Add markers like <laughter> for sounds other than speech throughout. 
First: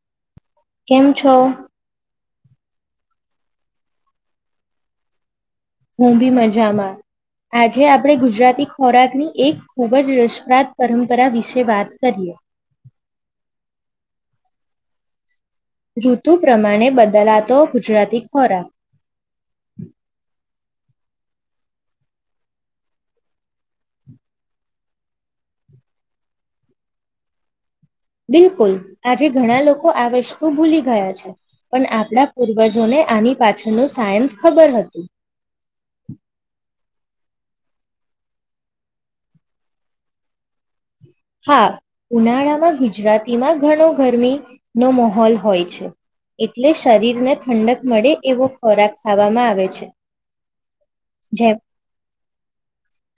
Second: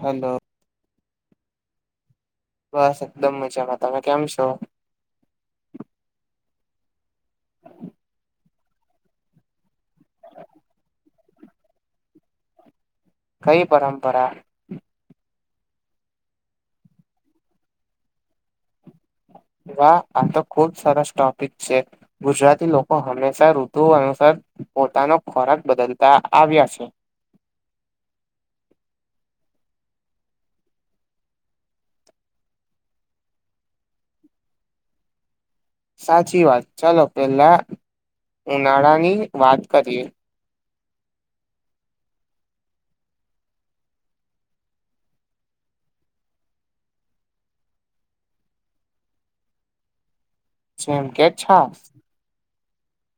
Hello કેમ છો. બસ એકદમ મજામાં તમે કેમ છો હુબી મજામાં આજે આપણે ગુજરાતી ખોરાકની એક ખુબ જ રસપ્રદ પરુ પરા વિશે વાત કરીએ. કઈ પરંપરા ઋતુ પ્રમાણે બદલાતો ગુજરાતી ખોરાક વા આ તો ખૂબ સરસ ટોપિક છે ગુજરાતી લોકો હંમેશા ઋતુ અનુસાર પોતાનો ખોરાક બદલતા આવ્યા છે. બિલકુલ આજે ઘણા લોકો આ વસ્તુ ભૂલી ગયા છે પણ આપણા પૂર્વજોને આની પાછળનું સાયન્સ ખબર હતું. સાચી વાત ચાલો પેલા ઉનાળા ની વાત કરીએ હા ઉનાળામાં ગુજરાતીમાં ઘણો ગરમી નો માહોલ હોય છે એટલે શરીરને ઠંડક મળે એવો ખોરાક ખાવામાં આવે છે. જેમ કેક જેમ છાશ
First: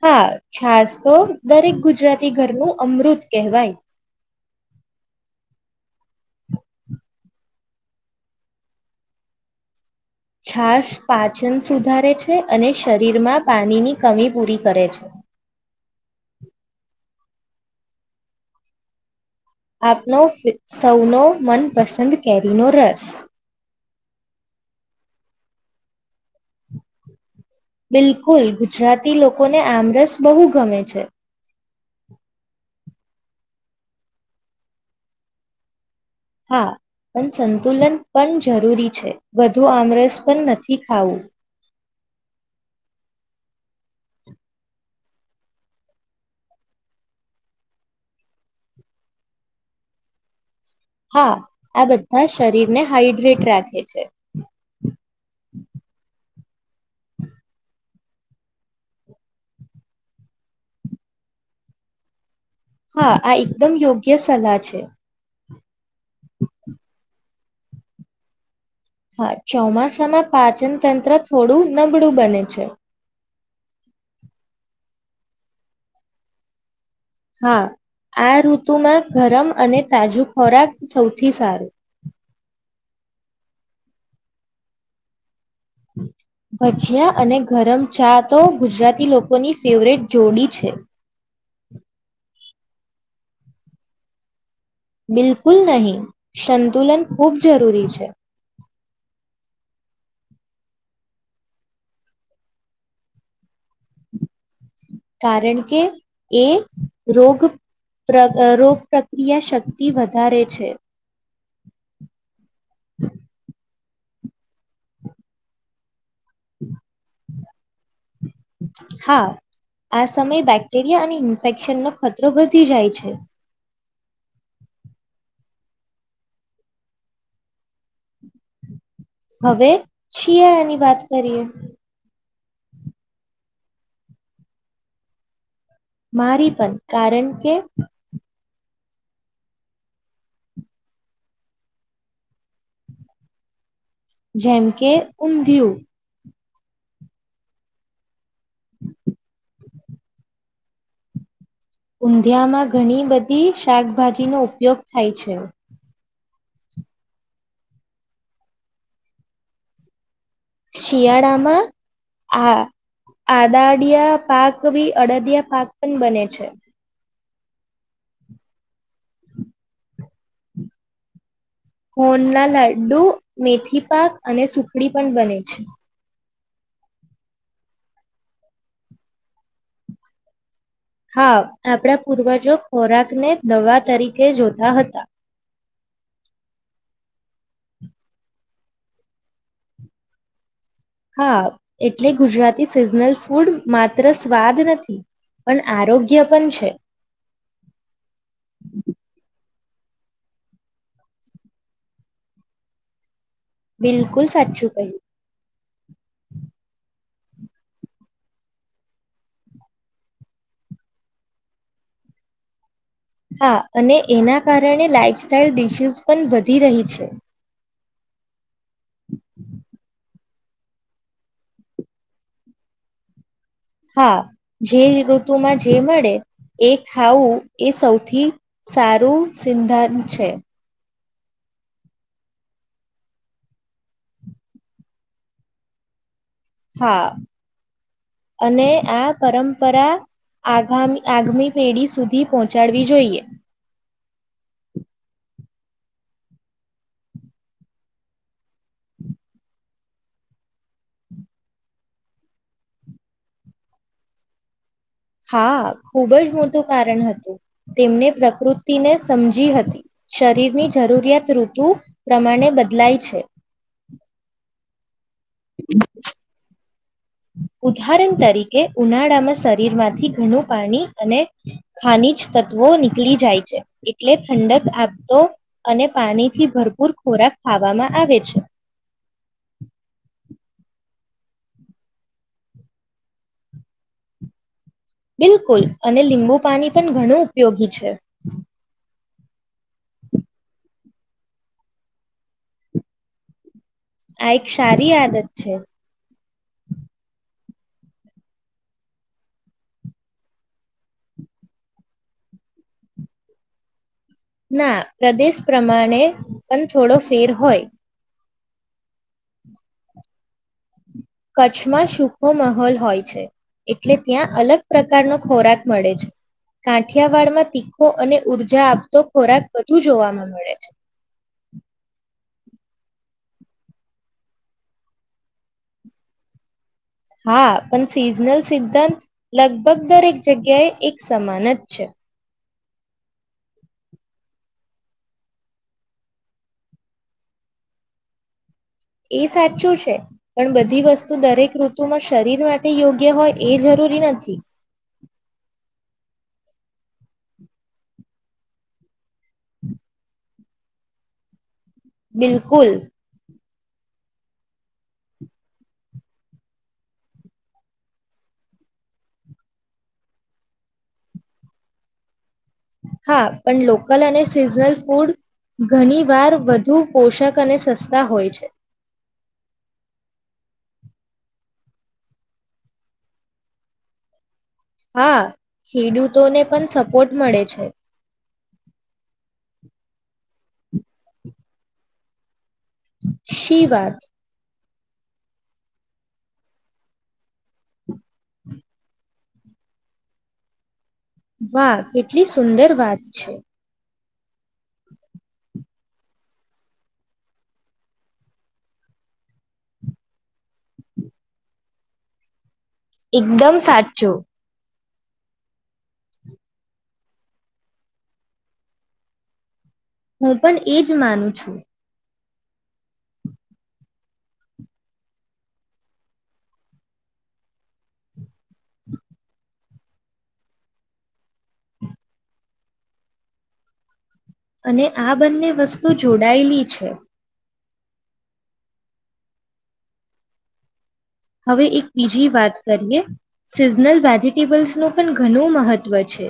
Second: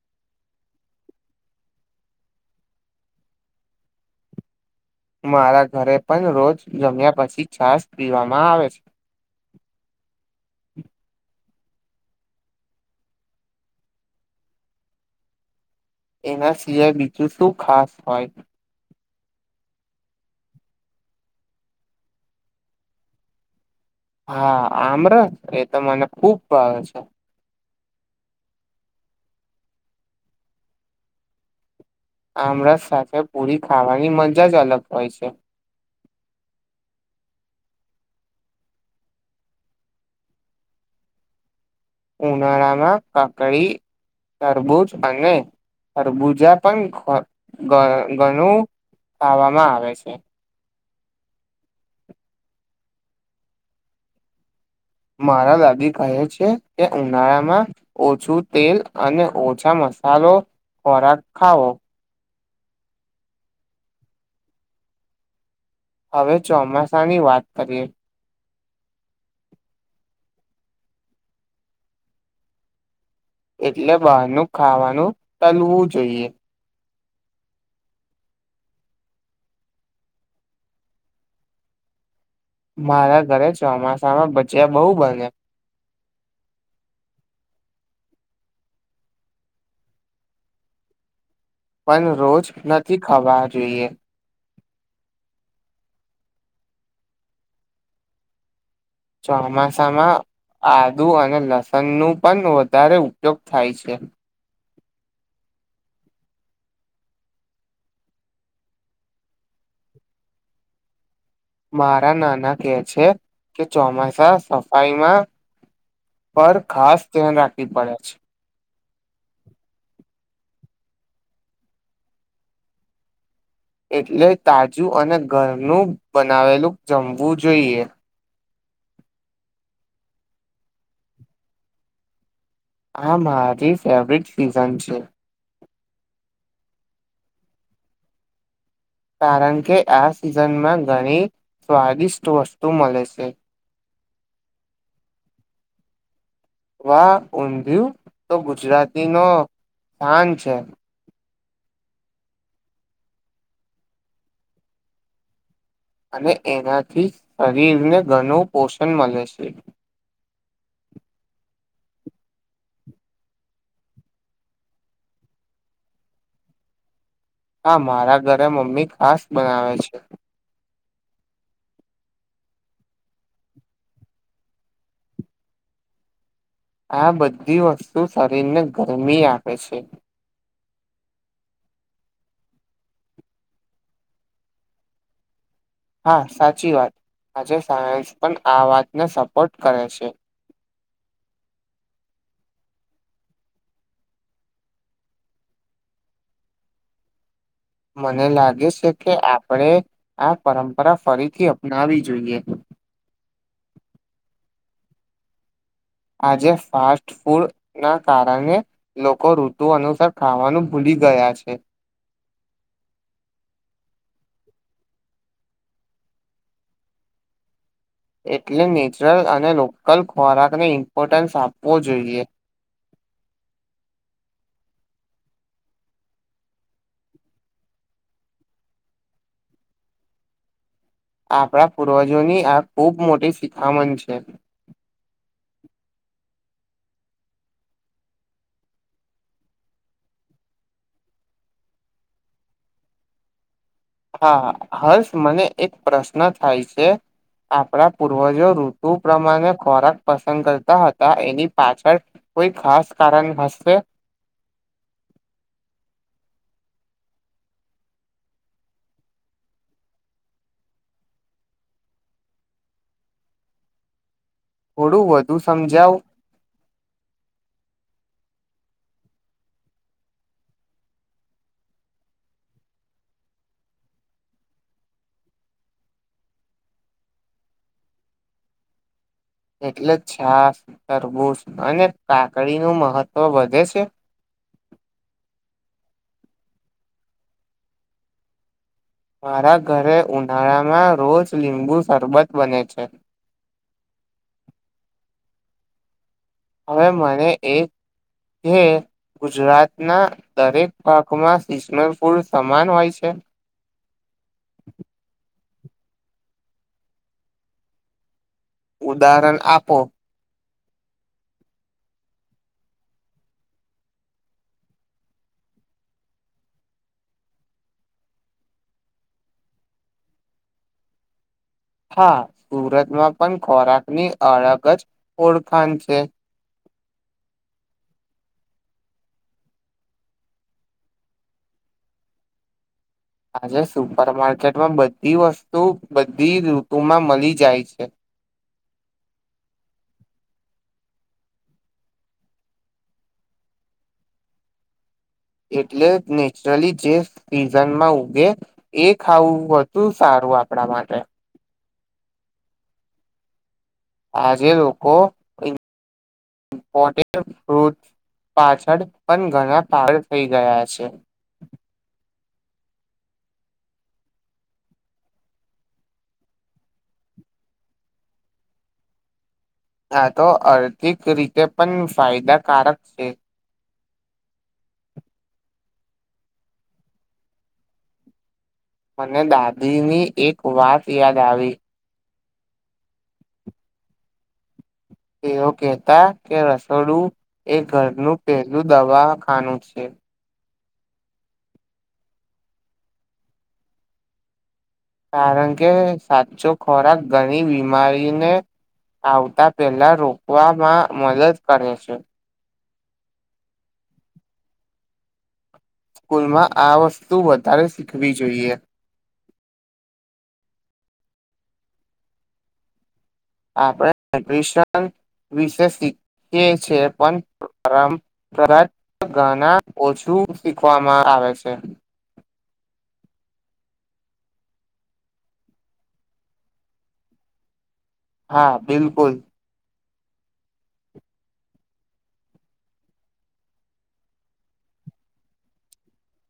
હા છાસ તો દરેક ગુજરાતી ઘરનું અમૃત કહેવાય. મારા ઘરે પણ રોજ જમ્યા પછી છાાસ પીવામાં આવે છે. છાસ પાચન સુધારે છે અને શરીરમાં પાણીની કમી પૂરી કરે છે. એના શિવાય બીજું શું ખાસ હોય? આપનો સૌનો મનપસંદ કેરીનો રસ હા આમરસ એ તો મને ખુબ ભાવે છે. બિલકુલ ગુજરાતી લોકોને આમરસ બહુ ગમે છે. આમળસ સાથે પૂરી ખાવાની મજા જ અલગ હોય છે. હા પણ સંતુલન પણ જરૂરી છે વધુ આમરસ પણ નથી ખાવું ઉનાળામાં કકડી તરબૂજ અને ખરબુજા પણ ગણું ખાવામાં આવે છે. હા આ બધા શરીરને હાઈડ્રેટ રાખે છે. તે ઉનાળામાં ઓછું તેલ અને ઓછા મસાલો ખોરાક ખાવો હા આ એકદમ યોગ્ય સલાહ છે. હવે ચોમાસા ની વાત તરી એ હા, ચોમાસામાં પાચન તંત્ર થોડું નબળું બને છે. એટલે બહારનું ખાવાનું, તલવું જોઈએ. હા, આ ઋતુમાં ગરમ, અને તાજો ખોરાક સૌથી સારો મારા ઘરે ચોમાસામાં બચિયા બહુ, બને્યા ભજીયા અને ગરમ ચા તો ગુજરાતી લોકોની ફેવરેટ જોડી છે. પણ રોજ નથી, ખાવા જોઈએ બિલકુલ નહીં, સંતુલન ખૂબ જરૂરી છે ચોમાસામાં આદુ અને લસણનુ પણ વધારે, ઉપયોગ થાય છે. કારણ કે, એ રોગ, રોગ પ્રક્રિયા શક્તિ વધારે છે. મારા, નાના કે છે કે ચોમાસા સફાઈમા પર ખાસ ધ્યાન રાખવી પડે છે. હા આ સમયે બેક્ટેરિયા અને ઇન્ફેક્શનનો ખતરો વધી જાય છે. એટલે તાજું, અને ઘરનું બનાવેલું જમવું જોઈએ હવે, શિયાળાની વાત કરીએ. આ મારી ફેવરિટ સીઝન છે. મારી પણ કારણ કે કારણ કે, આ સિઝનમાં ઘણી સ્વાદિષ્ટ વસ્તુ મળે છે. જેમ કે ઊંધિયું. વા ઊંધયું, તો ગુજરાતી ન સ્થાન છે. ઊંધિયામાં ઘણી, બધી શાકભાજીનોો ઉપયોગ થાય છે અને એનાથી શરીરને ઘણું પોષણ મળે છે. શિયાળામા આ આદાડિયા પાક, બ અડદિયા પાક પણ બને છે. હા, મારા ઘરે મમ્મી ખાસ બનાવે છે. હોન, ના લાડ્ડુ મેથી પાક અને સુખડી પણ બને છે. આ બધી વસ્તુ શરીરને ગરમી, આપે છે. હાવ, આપણા પૂર્વજો ખોરાકને દવા તરીકે જોતા હતા. હા, સાચી વાત આજે સાયન્સ, પણ આ વાતને સપોર્ટ કરે છે. હા, એટલે ગુજરાતી સિઝનલ ફૂડ માત્ર સ્વાદ નથી, પણ આરોગ્ય પણ છે. મને લાગે છે, કે આપ આપણે, આ પરંપરા ફરીથી અપનાવી જોઈએ બિલકુલ સાચ પયું. આજે ફાસ્ટ ફૂડના, કારણે લોકો ઋતુ અનુસાર ખાવાનું ભૂલી ગયા છે. હા, અને એના કારણે લાાઈફસ્ટાાઈલ ડિશિઝ પણ વધી રહી છે. એટલે નેચરલ, અને લોકલ ખોરાકને ઇમ્પોર્ટન્સ આપવો જોઈએ. હા, જે ઋતુમાં જે, મળે એ ખાવું એ સૌથી સારું સિદ્ધાંત છે. આપણા પૂર્વજોની, આ ખૂબ મોટી શિખામણ છે. હા, અને આ પરંપરા આગામી આગામી પેઢી સુધી પહોંચાડવી જોઈએ. હા, હર્ષ મને એક પ્રશ્ન થાય છે, આપણા પૂર્વજો ઋતુ પ્રમાણે ખોરાક પસંદ કરતા હતા, એની પાછળ કોઈ ખાસ કારણ હશે. હા, ખૂબજ મોટું કારણ હતું, તેમને પ્રકૃતિને સમજી હતી, શરીરની જરૂરિયાત ઋતુ પ્રમાણે બદલાય છે. હોડું <unintelligible> તું સમજાાવ. ઉદાહરણ તરીકે ઉનાળામાં શરીરમાંથી ઘણું પાણી અને ખનીજ તત્વો નીકળી જાય છે, એટલે ઠંડક આવતો અને પાણીથી ભરપૂર ખોરાક ખાવામાં આવે છે. એટલે છાસ તરબૂશ, અને કાકડીનું મહત્વ વધે છે. બિલકુલ, અને લીંબુ પાણી પણ ઘણું ઉપયોગી છે. મારા ઘરે ઉનાળામાં રોજ લીંબુ, શરબત બને છે. આ એક સારી આદત છે. હવે મને એક છે ગુજરાતના દરેક ભાગમાં સિશમ ફૂલ સમાન હોય છે. ના પ્રદેશ પ્રમાણે પણ થોડો ફેર હોય. ઉદાહરણ આપો. કચ્છમાં સુૂખો માહોલ હોય છે. એટલે ત્યાં અલગ પ્રકારનો ખોરાક મળે છે, કાંઠિયાવાડમાં તીખો અને ઉઊર્જા આપતો ખોરાક વધુ જોવામાં મળે છે. હા, સુરતમાં પણ ખોરાકની અળગ જ ઓળખાણ છે. હા, પણ સિઝનલ સિદ્ધાંત લગભગ દરેક જગ્યાએ એક સમાન જ છે. આજે સુપર માર્કેટમાં બધી વસ્તુ બધી ઋતુમાં મળી જાય છે. એ સાચું છે. પણ બધી વસ્તુ દરેક ઋતુમાં શરીર માટે યોગ્ય હોય એ જરૂરી નથી. એટલે નેચરલી જે સીઝનમાં ઊગે એ ખાવું વધુ સારું આપણા માટે. બિલકુલ. આજે લોકો ઇપોટેડ ફૂડ પાછળ પણ ઘણા પાગલ થઈ ગયા છે. હા, પણ લોકલ અને સિઝનલ ફૂડ ઘણી વાર વધુ પોષક અને સસ્તા હોય છે. આ તો આર્થિક રીતે પણ ફાયદાકારક છે. હા, ખેડૂતોને પણ સપોર્ટ મળે છે. મને દાદીની એક વાત યાદ આવી. શી વાત? તેઓ કેતા કે રસોડું એ ઘરનું પહેલું દવા ખાનુ છે. વાહ, કેટલી સુંદર વાત છે. કારણ કે સાચો ખોરાક ઘણી બીમારીને આવતા પહેલા રોકવામાં મદદ કરે છે. એકદમ સાચું. સ્કૂલમાં આ વસ્તુ વધારે શીખવી જોઈએ. હું પણ એ જ માનું છું. આપણે ન્યુટ્રિશન વિશે શીખીએ છે પણ <inaudible> પરાગ ગના ઓછું શીખવામાં આવે છે. અને આ બંને વસ્તુ જોડાયેલી છે. હા બિલકુલ. હવે એક બીજી વાત કરીએ સિઝનલ વેજિટેબલ્સનું પણ ઘણું મહત્વ છે.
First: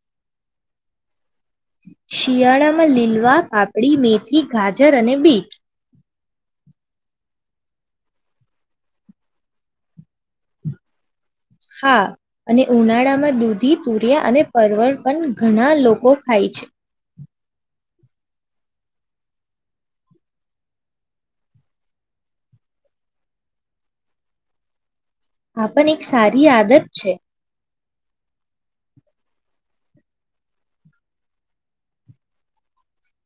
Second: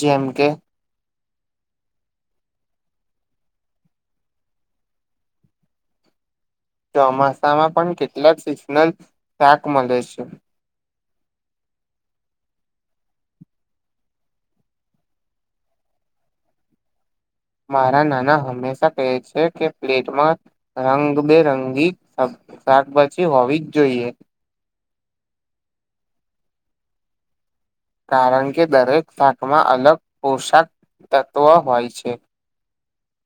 જેમ કે શિયાળામાં લીલવા. પાપડી. મેથી. ગાજર અને બીટ. ધાણા પણ કેટલાક સિઝનલ શાક મળે છે. હા અને ઉનાળામાં દૂધી, તુરિયા અને પરવર પણ ઘણા લોકો ખાય છે. મારા નાના હંમેશા કહે છે કે પ્લેટમાં રંગબેરંગી શાક શાકભાજી હોવી જ જોઈએ. આપણ એક સારી આદત છે. કારણ કે દરેક શાકમાં અલગ પોશાક તત્વો હોય છે.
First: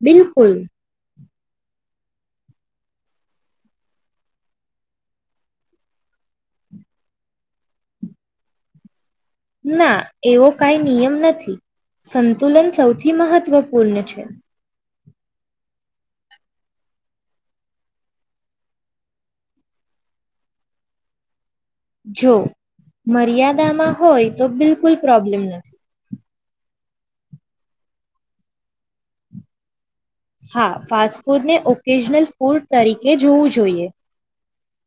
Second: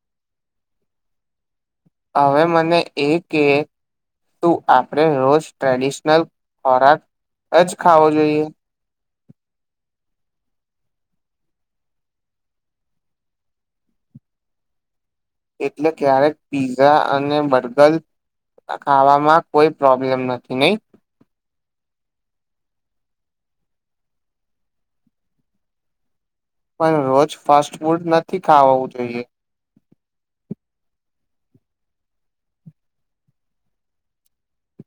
બિલકુલ. હવે મને એ કે તું આપણે રોજ ટ્રેડિશનલ ખોરાક જ ખાવો જોઈએ? ના એવો કાઈ નિયમ નથી. સંતુલન સૌથી મહત્વપૂર્ણ છે. એટલે ક્યારેક પીઝા અને બર્ગર ખાવામાં કોઈ પ્રોબ્લેમ નથી. નહી? જો મર્યાદામાં હોય તો બિલકુલ પ્રોબ્લેમ નથી. પણ રોજ ફાસ્ટ ફૂડ નથી ખાવાવું જોઈએ. હા, ફાસ્ટ ફૂડને ઓકેજનલ ફૂડ તરીકે જોવું જોઈએ.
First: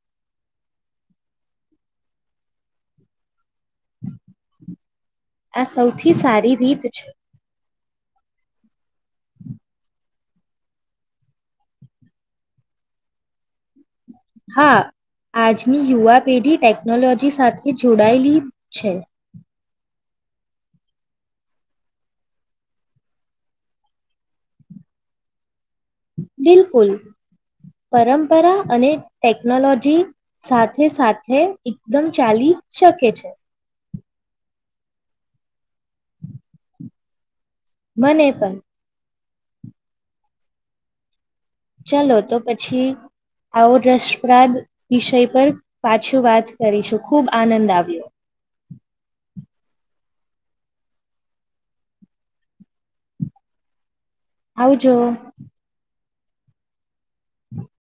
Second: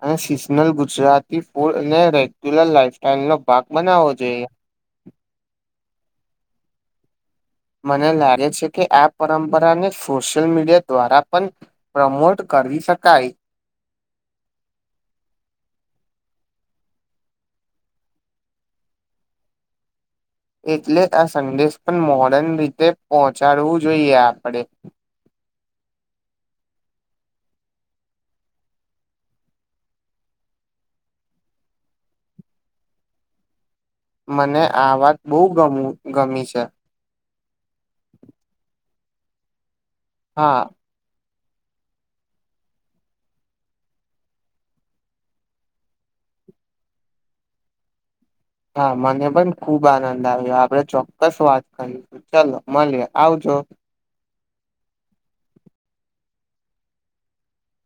અને સિઝનલ ગુજરાતી ફૂડ અને રેગ્યુલર લાઈફસ્ટાઈલનો ભાગ બનાવવો જોઈએ. આ સૌથી સારી રીત છે. મને લાગે છે કે આ પરંપરાને સોશિયલ મીડિયા દ્વારા પણ પ્રમોટ કરી શકાય. હા આજની યુવા પેઢી ટેકનોલોજી સાથે જોડાયેલી છે. એટલે આ સંદેશ પણ મોડન રીતે પહોંચાડવું જોઈએ આપણે બિલકુલ પરંપરા અને ટેકનોલોજી સાથે સાથે એકદમ ચાલી શકે છે. મને આ વાત બહુ ગમી છે. મને પણ હા. ચાલો તો પછી આવો રસપ્રાદ વિષય પર પાછું વાત કરીશું ખુબ આનંદ આવ્યો હા મને પણ ખુબ આનંદ આવ્યો આપડે ચોક્કસ વાત કરીશું ચલો મળએ આવજો. આવજો. <inaudible>